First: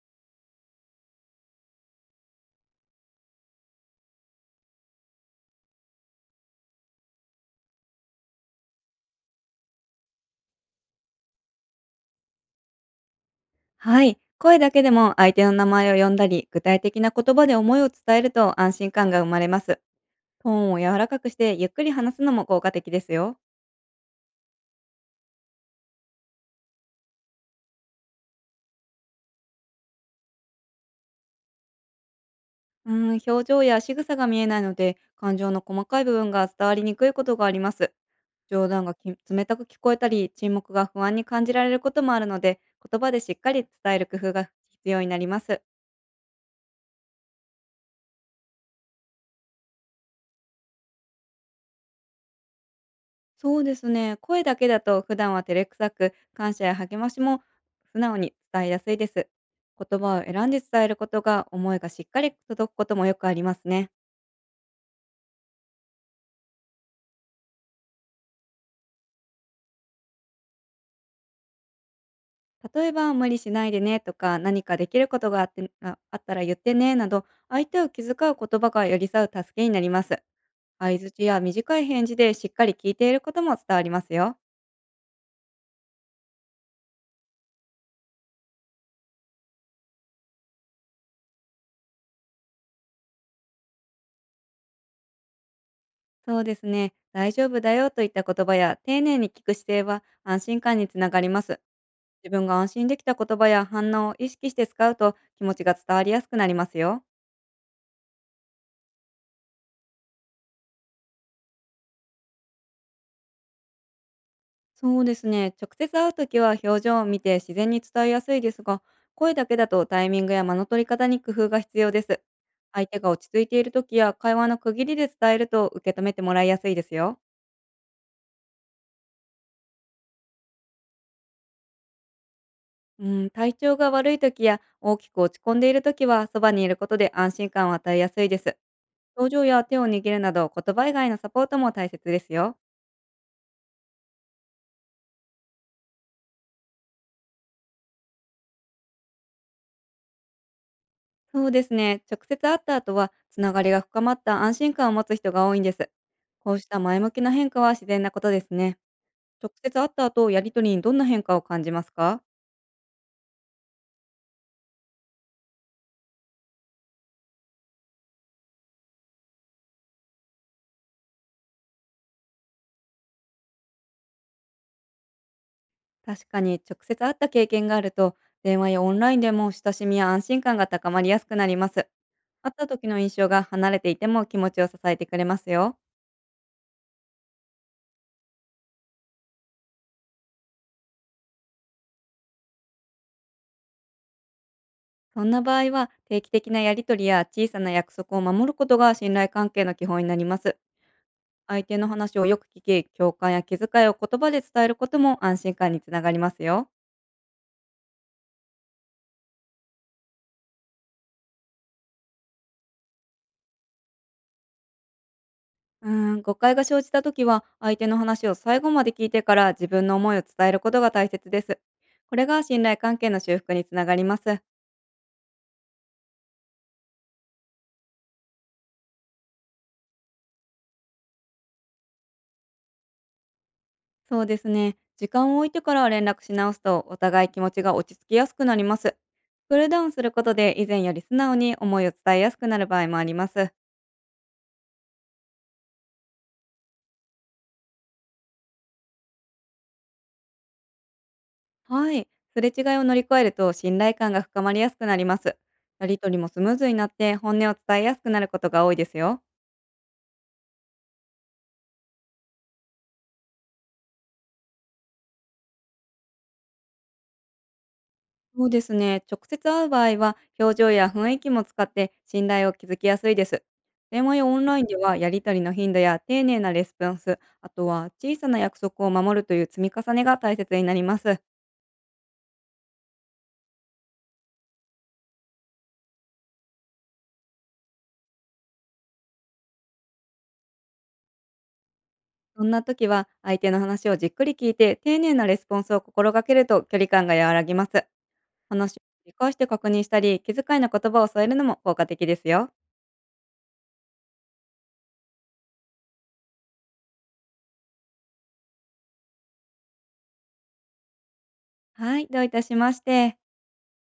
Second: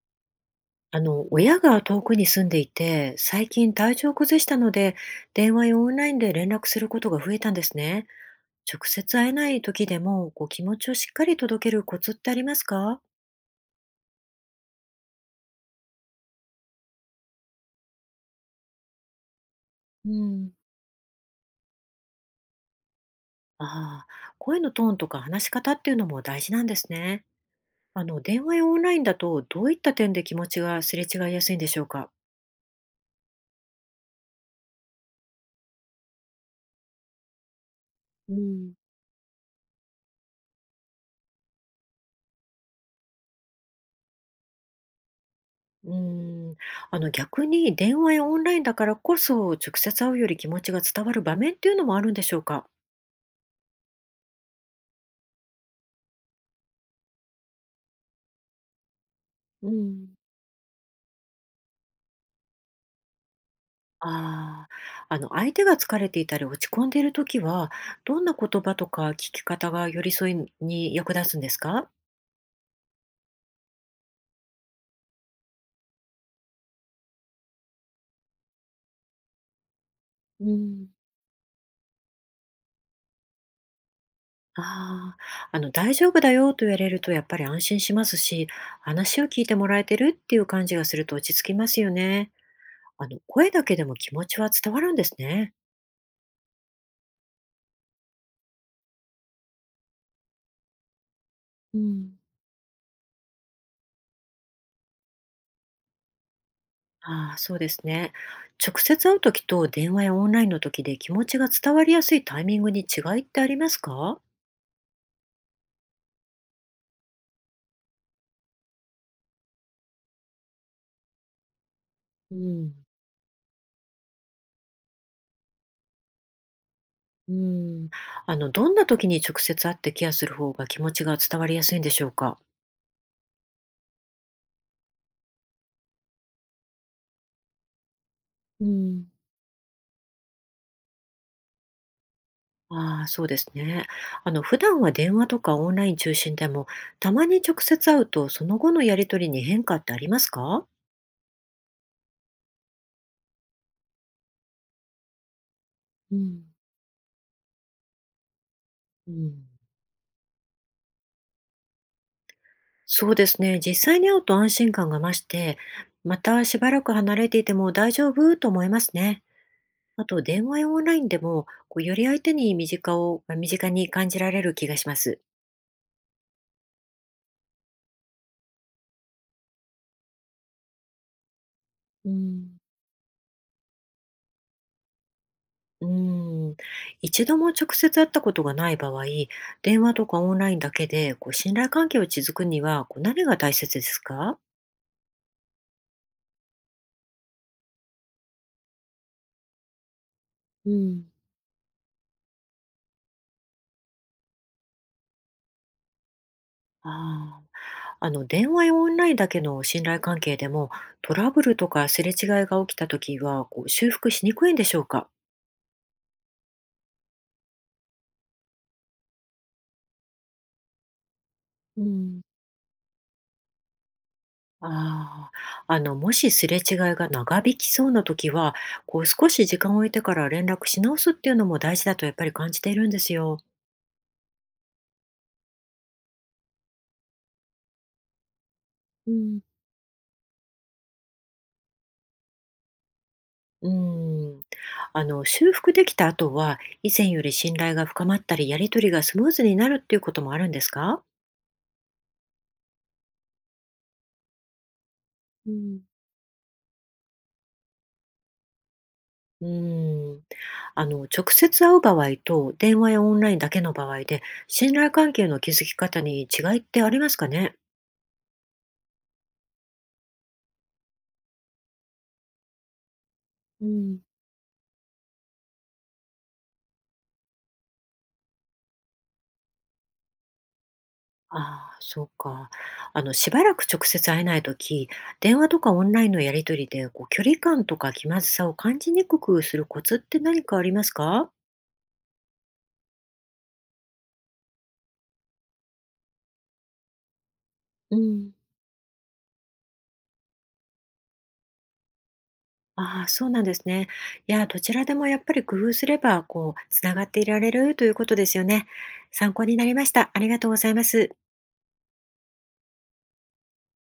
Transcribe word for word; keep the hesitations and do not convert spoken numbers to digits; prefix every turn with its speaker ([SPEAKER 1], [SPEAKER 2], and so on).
[SPEAKER 1] あの、親が遠くに住んでいて、最近体調を崩したので、電話やオンラインで連絡することが増えたんですね。直接会えない時でも、こう気持ちをしっかり届けるコツってありますか？
[SPEAKER 2] はい。声だけでも相手の名前を呼んだり、具体的な言葉で思いを伝えると安心感が生まれます。
[SPEAKER 1] う
[SPEAKER 2] トー
[SPEAKER 1] ん。
[SPEAKER 2] ンを柔らかくしてゆっくり話すのも効果的ですよ。
[SPEAKER 1] ああ、声のトーンとか話し方っていうのも大事なんですね。あの、電話やオンラインだと、どういった点で気持ちがすれ違いやすいんでしょうか？
[SPEAKER 2] うーん、表情や仕草が見えないので、感情の細かい部分が伝わりにくいことがあります。
[SPEAKER 1] う
[SPEAKER 2] 冗
[SPEAKER 1] ん。
[SPEAKER 2] 談がき冷たく聞こえたり、沈黙が不安に感じられることもあるので、言葉でしっかり伝える工夫が必要になります。
[SPEAKER 1] うん。あの、逆に電話やオンラインだからこそ、直接会うより気持ちが伝わる場面っていうのもあるんでしょうか？
[SPEAKER 2] そうですね。声だけだと普段は照れくさく、感謝や励ましも素直に伝えやすいです。
[SPEAKER 1] う
[SPEAKER 2] 言
[SPEAKER 1] ん。
[SPEAKER 2] 葉を選んで伝えることが思いがしっかり届くこともよくありますね。
[SPEAKER 1] ああ、あの、相手が疲れていたり落ち込んでいるときは、どんな言葉とか聞き方が寄り添いに役立つんですか？
[SPEAKER 2] 例えば、無理しないでねとか、何かできることがあってああったら言ってねなど、相手を気遣う言葉が寄り添う助けになります。
[SPEAKER 1] うん。
[SPEAKER 2] 相図や短い返事でしっかり聞いていることも伝わりますよ。
[SPEAKER 1] ああ、あの、大丈夫だよと言われるとやっぱり安心しますし、話を聞いてもらえてるっていう感じがすると落ち着きますよね。あの、声だけでも気持ちは伝わるんですね。
[SPEAKER 2] そうですね。大丈夫だよといった言葉や丁寧に聞く姿勢は安心感につながります。
[SPEAKER 1] うん。
[SPEAKER 2] 自分が安心できた言葉や反応を意識して使うと気持ちが伝わりやすくなりますよ。
[SPEAKER 1] ああ、そうですね。直接会うときと電話やオンラインのときで気持ちが伝わりやすいタイミングに違いってありますか？
[SPEAKER 2] そうですね。直接会うときは表情を見て自然に伝えやすいですが、声だけだとタイミングや間の取り方に工夫が必要です。
[SPEAKER 1] うん。
[SPEAKER 2] 相手が落ち着いているときや会話の区切りで伝えると受け止めてもらいやすいですよ。
[SPEAKER 1] うん。あの、どんな時に直接会ってケアする方が気持ちが伝わりやすいんでしょうか？
[SPEAKER 2] うん、体調が悪いときや大きく落ち込んでいるときはそばにいることで安心感を与えやすいです。
[SPEAKER 1] うん。
[SPEAKER 2] 表情や手を握るなど言葉以外のサポートも大切ですよ。
[SPEAKER 1] ああ、そうですね。あの、普段は電話とかオンライン中心でも、たまに直接会うと、その後のやり取りに変化ってありますか？
[SPEAKER 2] そうですね。直接会った後は、つながりが深まった安心感を持つ人が多いんです。
[SPEAKER 1] うん。
[SPEAKER 2] こうした前向きな変化は自然なことですね。
[SPEAKER 1] うん、
[SPEAKER 2] 直接会った後、やりとりにどんな変化を感じますか？
[SPEAKER 1] そうですね。実際に会うと安心感が増して、またしばらく離れていても大丈夫と思いますね。あと電話やオンラインでも、こうより相手に身近を身近に感じられる気がします。
[SPEAKER 2] 確かに直接会った経験があると、電話やオンラインでも親しみや安心感が高まりやすくなります。
[SPEAKER 1] う
[SPEAKER 2] 会っ
[SPEAKER 1] ん。
[SPEAKER 2] た時の印象が離れていても気持ちを支えてくれますよ。
[SPEAKER 1] うーん、一度も直接会ったことがない場合、電話とかオンラインだけでこう信頼関係を築くにはこう何が大切ですか？
[SPEAKER 2] そんな場合は、定期的なやりとりや小さな約束を守ることが信頼関係の基本になります。
[SPEAKER 1] うん。
[SPEAKER 2] 相手の話をよく聞き、共感や気遣いを言葉で伝えることも安心感につながりますよ。
[SPEAKER 1] ああ、あの、電話やオンラインだけの信頼関係でもトラブルとかすれ違いが起きたときはこう修復しにくいんでしょうか？
[SPEAKER 2] うーん、誤解が生じた時は、相手の話を最後まで聞いてから自分の思いを伝えることが大切です。
[SPEAKER 1] う
[SPEAKER 2] こ
[SPEAKER 1] ん。
[SPEAKER 2] れが信頼関係の修復につながります。
[SPEAKER 1] ああ、あの、もしすれ違いが長引きそうなときは、こう少し時間を置いてから連絡し直すっていうのも大事だとやっぱり感じているんですよ。
[SPEAKER 2] そうですね。時間を置いてから連絡し直すと、お互い気持ちが落ち着きやすくなります。クールダウンすることで、以前より素直に思いを伝えやすくなる場合もあります。
[SPEAKER 1] うん。あの、修復できた後は、以前より信頼が深まったり、やり取りがスムーズになるっていうこともあるんですか？
[SPEAKER 2] はい。すれ違いを乗り越えると信頼感が深まりやすくなります。
[SPEAKER 1] うん。
[SPEAKER 2] やりとりもスムーズになって本音を伝えやすくなることが多いですよ。
[SPEAKER 1] うん。あの、直接会う場合と、電話やオンラインだけの場合で、信頼関係の築き方に違いってありますかね？
[SPEAKER 2] そうですね。直接会う場合は表情や雰囲気も使って信頼を築きやすいです。
[SPEAKER 1] うん。
[SPEAKER 2] 電話やオンラインではやりとりの頻度や丁寧なレスポンス、あとは小さな約束を守るという積み重ねが大切になります。
[SPEAKER 1] ああ、そうか。あの、しばらく直接会えないとき、電話とかオンラインのやりとりで、こう、距離感とか気まずさを感じにくくするコツって何かありますか？
[SPEAKER 2] そんな時は相手の話をじっくり聞いて丁寧なレスポンスを心がけると距離感が和らぎます。
[SPEAKER 1] うん。
[SPEAKER 2] 話を繰り返して確認したり、気遣いの言葉を添えるのも効果的ですよ。
[SPEAKER 1] ああ、そうなんですね。いや、どちらでもやっぱり工夫すれば、こう、つながっていられるということですよね。参考になりました。ありがとうございます。
[SPEAKER 2] はい、どういたしまして。